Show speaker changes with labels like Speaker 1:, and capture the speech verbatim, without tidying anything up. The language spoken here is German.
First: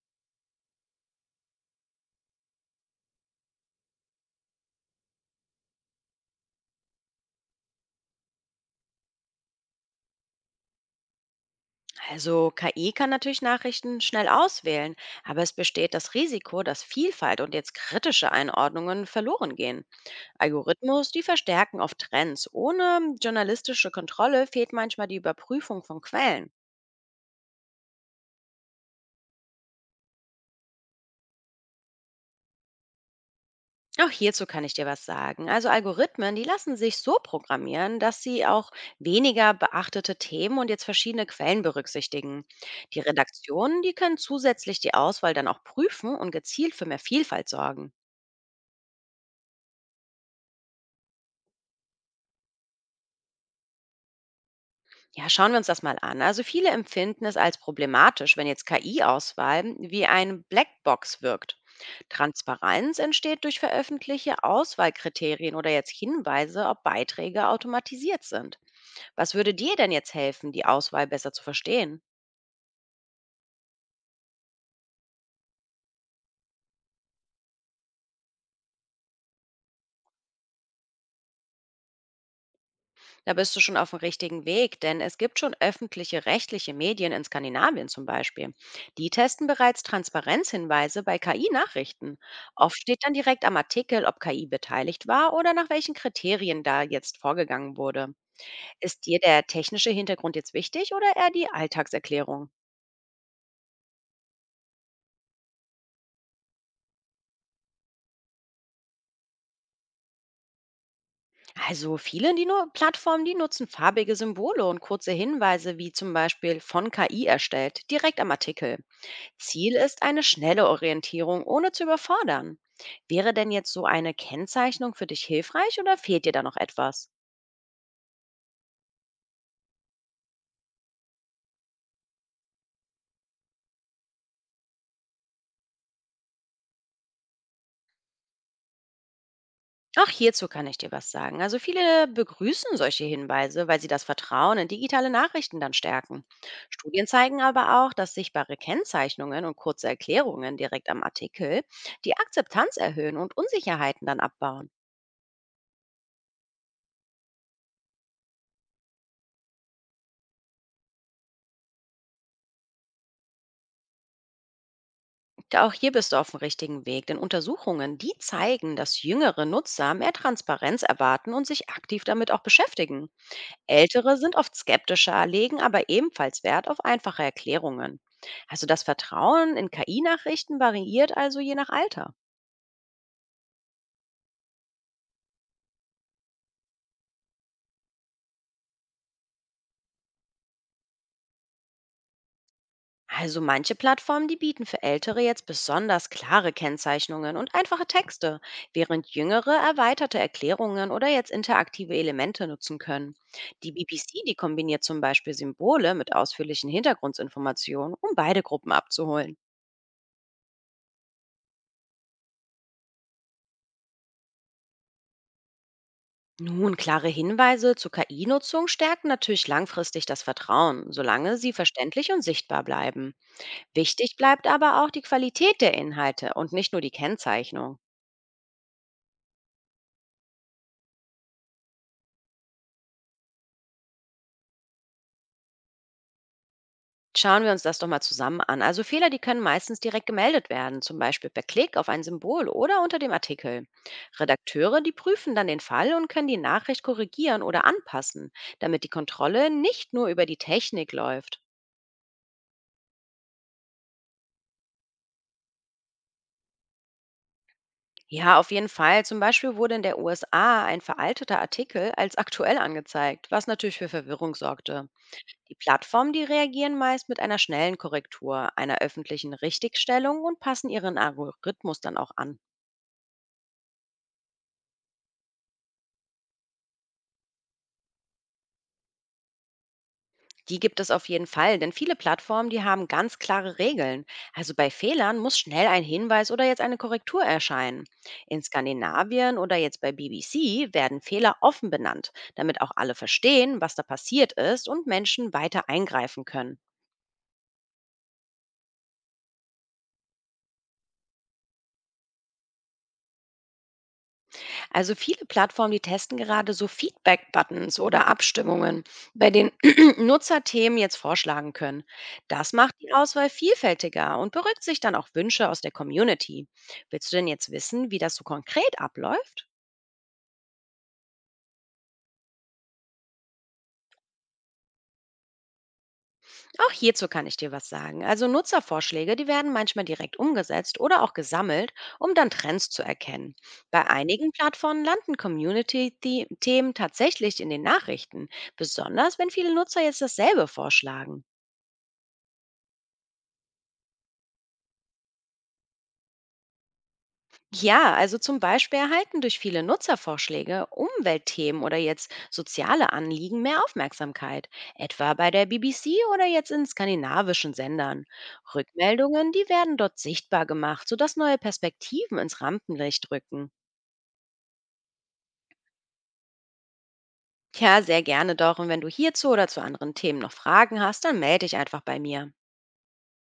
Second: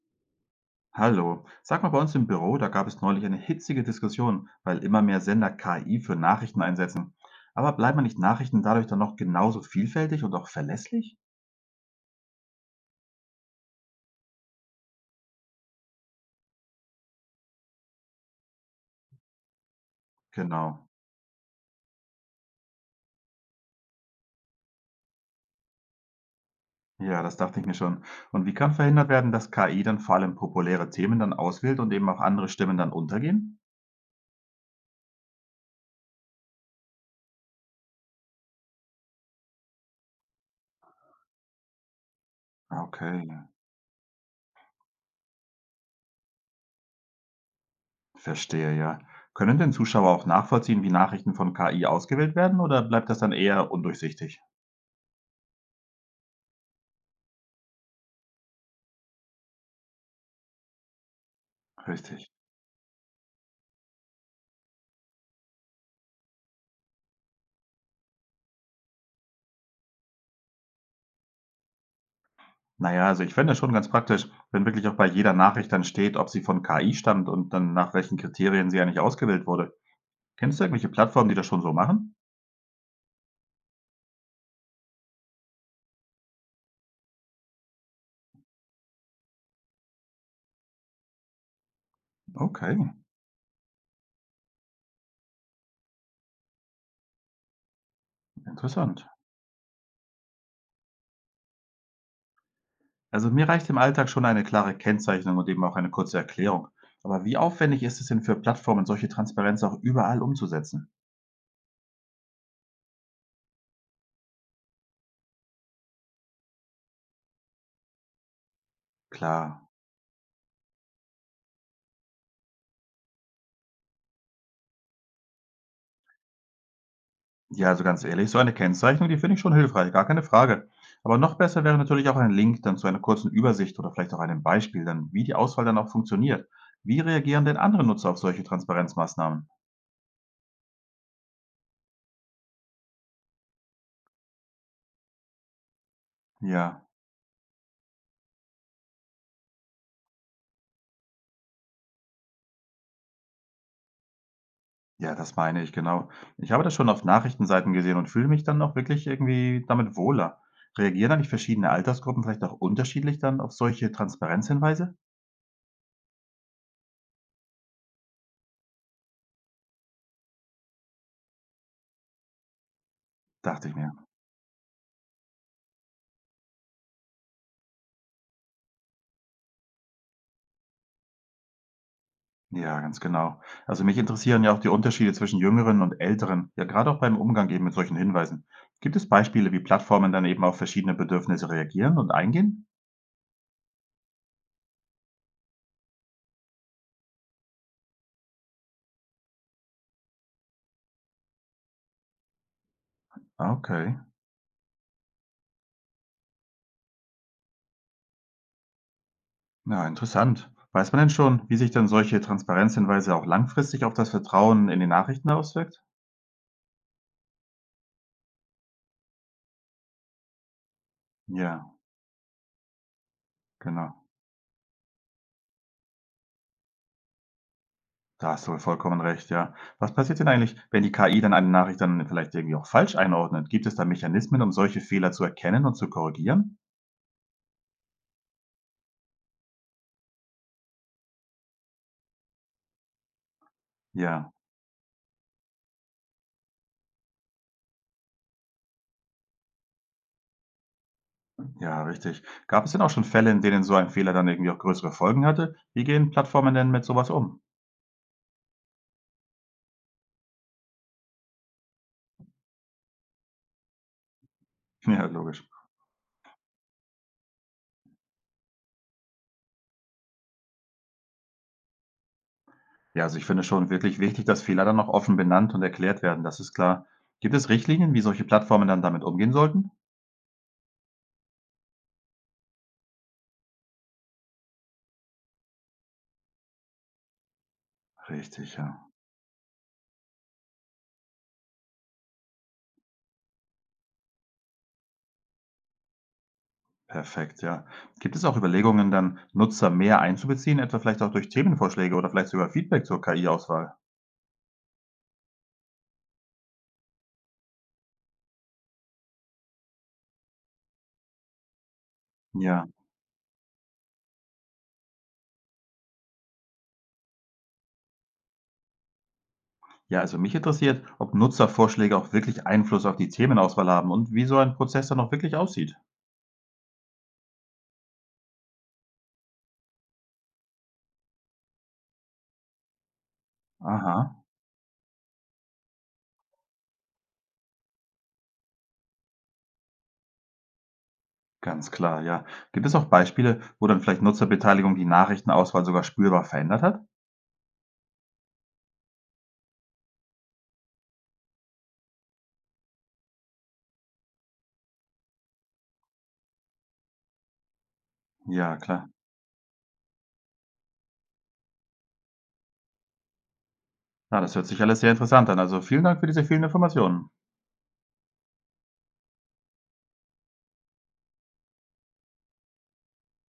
Speaker 1: Hallo, sag mal, bei uns im Büro, da gab es neulich eine hitzige Diskussion, weil immer mehr Sender K I für Nachrichten einsetzen. Aber bleiben nicht Nachrichten dadurch dann noch genauso vielfältig und auch verlässlich?
Speaker 2: Also K I kann natürlich Nachrichten schnell auswählen, aber es besteht das Risiko, dass Vielfalt und jetzt kritische Einordnungen verloren gehen.
Speaker 1: Genau.
Speaker 2: Algorithmus, die verstärken oft Trends. Ohne journalistische Kontrolle fehlt manchmal die Überprüfung von Quellen.
Speaker 1: Ja, das dachte ich mir schon. Und wie kann verhindert werden, dass K I dann vor allem populäre Themen dann auswählt und eben auch andere Stimmen dann untergehen?
Speaker 2: Auch hierzu kann ich dir was sagen. Also Algorithmen, die lassen sich so programmieren, dass sie auch weniger beachtete Themen und jetzt verschiedene Quellen berücksichtigen.
Speaker 1: Ah,
Speaker 2: Die
Speaker 1: okay,
Speaker 2: Redaktionen, die können zusätzlich die Auswahl dann auch prüfen und gezielt für mehr Vielfalt sorgen.
Speaker 1: verstehe, ja. Können denn Zuschauer auch nachvollziehen, wie Nachrichten von K I ausgewählt werden, oder bleibt das dann eher undurchsichtig?
Speaker 2: Ja, schauen wir uns das mal an. Also viele empfinden es als problematisch, wenn jetzt K I-Auswahl wie eine Blackbox wirkt.
Speaker 1: Richtig.
Speaker 2: Transparenz entsteht durch veröffentlichte Auswahlkriterien oder jetzt Hinweise, ob Beiträge automatisiert sind. Was würde dir denn jetzt helfen, die Auswahl besser zu verstehen?
Speaker 1: Na ja, also ich fände das schon ganz praktisch, wenn wirklich auch bei jeder Nachricht dann steht, ob sie von K I stammt und dann nach welchen Kriterien sie eigentlich ausgewählt wurde. Kennst du irgendwelche Plattformen, die das schon so machen?
Speaker 2: Da bist du schon auf dem richtigen Weg, denn es gibt schon öffentliche rechtliche Medien in Skandinavien zum Beispiel. Die testen bereits Transparenzhinweise bei K I-Nachrichten. Oft
Speaker 1: Okay,
Speaker 2: steht dann direkt am Artikel, ob K I beteiligt war oder nach welchen Kriterien da jetzt vorgegangen wurde.
Speaker 1: interessant.
Speaker 2: Ist dir der technische Hintergrund jetzt wichtig oder eher die Alltagserklärung?
Speaker 1: Also mir reicht im Alltag schon eine klare Kennzeichnung und eben auch eine kurze Erklärung. Aber wie aufwendig ist es denn für Plattformen, solche Transparenz auch überall umzusetzen?
Speaker 2: Also viele die nur Plattformen, die nutzen farbige Symbole und kurze Hinweise wie zum Beispiel von K I erstellt, direkt am Artikel.
Speaker 1: Klar.
Speaker 2: Ziel ist eine schnelle Orientierung, ohne zu überfordern. Wäre denn jetzt so eine Kennzeichnung für dich hilfreich oder fehlt dir da noch etwas?
Speaker 1: Ja, also ganz ehrlich, so eine Kennzeichnung, die finde ich schon hilfreich, gar keine Frage. Aber noch besser wäre natürlich auch ein Link dann zu einer kurzen Übersicht oder vielleicht auch einem Beispiel, dann wie die Auswahl dann auch funktioniert. Wie reagieren denn andere Nutzer auf solche Transparenzmaßnahmen?
Speaker 2: Auch hierzu kann ich dir was sagen. Also viele begrüßen solche Hinweise, weil sie das Vertrauen in digitale Nachrichten dann stärken.
Speaker 1: Ja,
Speaker 2: Studien zeigen aber auch, dass sichtbare Kennzeichnungen und kurze Erklärungen direkt am Artikel die Akzeptanz erhöhen und Unsicherheiten dann abbauen.
Speaker 1: ja, das meine ich, genau. Ich habe das schon auf Nachrichtenseiten gesehen und fühle mich dann auch wirklich irgendwie damit wohler. Reagieren eigentlich verschiedene Altersgruppen vielleicht auch unterschiedlich dann auf solche Transparenzhinweise?
Speaker 2: Da auch hier bist du auf dem richtigen Weg, denn Untersuchungen, die zeigen, dass jüngere Nutzer mehr Transparenz erwarten und sich aktiv damit auch beschäftigen.
Speaker 1: Dachte ich mir.
Speaker 2: Ältere sind oft skeptischer, legen aber ebenfalls Wert auf einfache Erklärungen. Also das Vertrauen in K I-Nachrichten variiert also je nach Alter.
Speaker 1: Ja, ganz genau. Also mich interessieren ja auch die Unterschiede zwischen Jüngeren und Älteren, ja gerade auch beim Umgang eben mit solchen Hinweisen. Gibt es Beispiele, wie Plattformen dann eben auf verschiedene Bedürfnisse reagieren und eingehen?
Speaker 2: Also manche Plattformen, die bieten für Ältere jetzt besonders klare Kennzeichnungen und einfache Texte, während Jüngere erweiterte Erklärungen oder jetzt interaktive Elemente nutzen können.
Speaker 1: Ah,
Speaker 2: Die
Speaker 1: okay,
Speaker 2: B B C, die kombiniert zum Beispiel Symbole mit ausführlichen Hintergrundinformationen, um beide Gruppen abzuholen.
Speaker 1: ja, interessant. Weiß man denn schon, wie sich dann solche Transparenzhinweise auch langfristig auf das Vertrauen in die Nachrichten auswirkt?
Speaker 2: Nun, klare Hinweise zur K I-Nutzung stärken natürlich langfristig das Vertrauen, solange
Speaker 1: Ja,
Speaker 2: sie verständlich und sichtbar bleiben.
Speaker 1: genau.
Speaker 2: Wichtig bleibt aber auch die Qualität der Inhalte und nicht nur die Kennzeichnung.
Speaker 1: Da hast du vollkommen recht, ja. Was passiert denn eigentlich, wenn die K I dann eine Nachricht dann vielleicht irgendwie auch falsch einordnet? Gibt es da Mechanismen, um solche Fehler zu erkennen und zu korrigieren?
Speaker 2: Schauen wir uns das doch mal zusammen an. Also Fehler, die können meistens direkt gemeldet werden, zum Beispiel per Klick auf ein Symbol oder unter dem Artikel.
Speaker 1: Ja.
Speaker 2: Redakteure, die prüfen dann den Fall und können die Nachricht korrigieren oder anpassen, damit die Kontrolle nicht nur über die Technik läuft.
Speaker 1: Ja, richtig. Gab es denn auch schon Fälle, in denen so ein Fehler dann irgendwie auch größere Folgen hatte? Wie gehen Plattformen denn mit sowas um?
Speaker 2: Ja, auf jeden Fall. Zum Beispiel wurde in der U S A ein veralteter Artikel als aktuell angezeigt, was natürlich für Verwirrung sorgte.
Speaker 1: Ja, logisch.
Speaker 2: Die Plattformen, die reagieren meist mit einer schnellen Korrektur, einer öffentlichen Richtigstellung und passen ihren Algorithmus dann auch an.
Speaker 1: Ja, also ich finde schon wirklich wichtig, dass Fehler dann auch offen benannt und erklärt werden, das ist klar. Gibt es Richtlinien, wie solche Plattformen dann damit umgehen sollten?
Speaker 2: Die gibt es auf jeden Fall, denn viele Plattformen, die haben ganz klare Regeln. Also bei Fehlern muss schnell ein Hinweis oder jetzt eine Korrektur erscheinen. In
Speaker 1: Richtig, ja.
Speaker 2: Skandinavien oder jetzt bei B B C werden Fehler offen benannt, damit auch alle verstehen, was da passiert ist und Menschen weiter eingreifen können.
Speaker 1: Perfekt, ja. Gibt es auch Überlegungen, dann Nutzer mehr einzubeziehen, etwa vielleicht auch durch Themenvorschläge oder vielleicht sogar Feedback zur K I-Auswahl?
Speaker 2: Also viele Plattformen, die testen gerade so Feedback-Buttons oder Abstimmungen, bei denen Nutzer Themen jetzt vorschlagen können. Das
Speaker 1: Ja.
Speaker 2: macht die Auswahl vielfältiger und berücksichtigt dann auch Wünsche aus der Community. Willst du denn jetzt wissen, wie das so konkret abläuft?
Speaker 1: Ja, also mich interessiert, ob Nutzervorschläge auch wirklich Einfluss auf die Themenauswahl haben und wie so ein Prozess dann auch wirklich aussieht.
Speaker 2: Auch hierzu kann ich dir was sagen. Also Nutzervorschläge, die werden manchmal direkt umgesetzt oder auch gesammelt, um dann Trends zu erkennen. Bei
Speaker 1: Aha.
Speaker 2: einigen Plattformen landen Community-Themen tatsächlich in den Nachrichten, besonders wenn viele Nutzer jetzt dasselbe vorschlagen.
Speaker 1: Ganz klar, ja. Gibt es auch Beispiele, wo dann vielleicht Nutzerbeteiligung die Nachrichtenauswahl sogar spürbar verändert hat?
Speaker 2: Ja, also zum Beispiel erhalten durch viele Nutzervorschläge Umweltthemen oder jetzt soziale Anliegen mehr Aufmerksamkeit, etwa bei der B B C oder jetzt in skandinavischen Sendern.
Speaker 1: Ja, klar.
Speaker 2: Rückmeldungen, die werden dort sichtbar gemacht, sodass neue Perspektiven ins Rampenlicht rücken.
Speaker 1: Ja, das hört sich alles sehr interessant an. Also vielen Dank für diese vielen Informationen.
Speaker 2: Ja, sehr gerne doch. Und wenn du hierzu oder zu anderen Themen noch Fragen hast, dann melde dich einfach bei mir.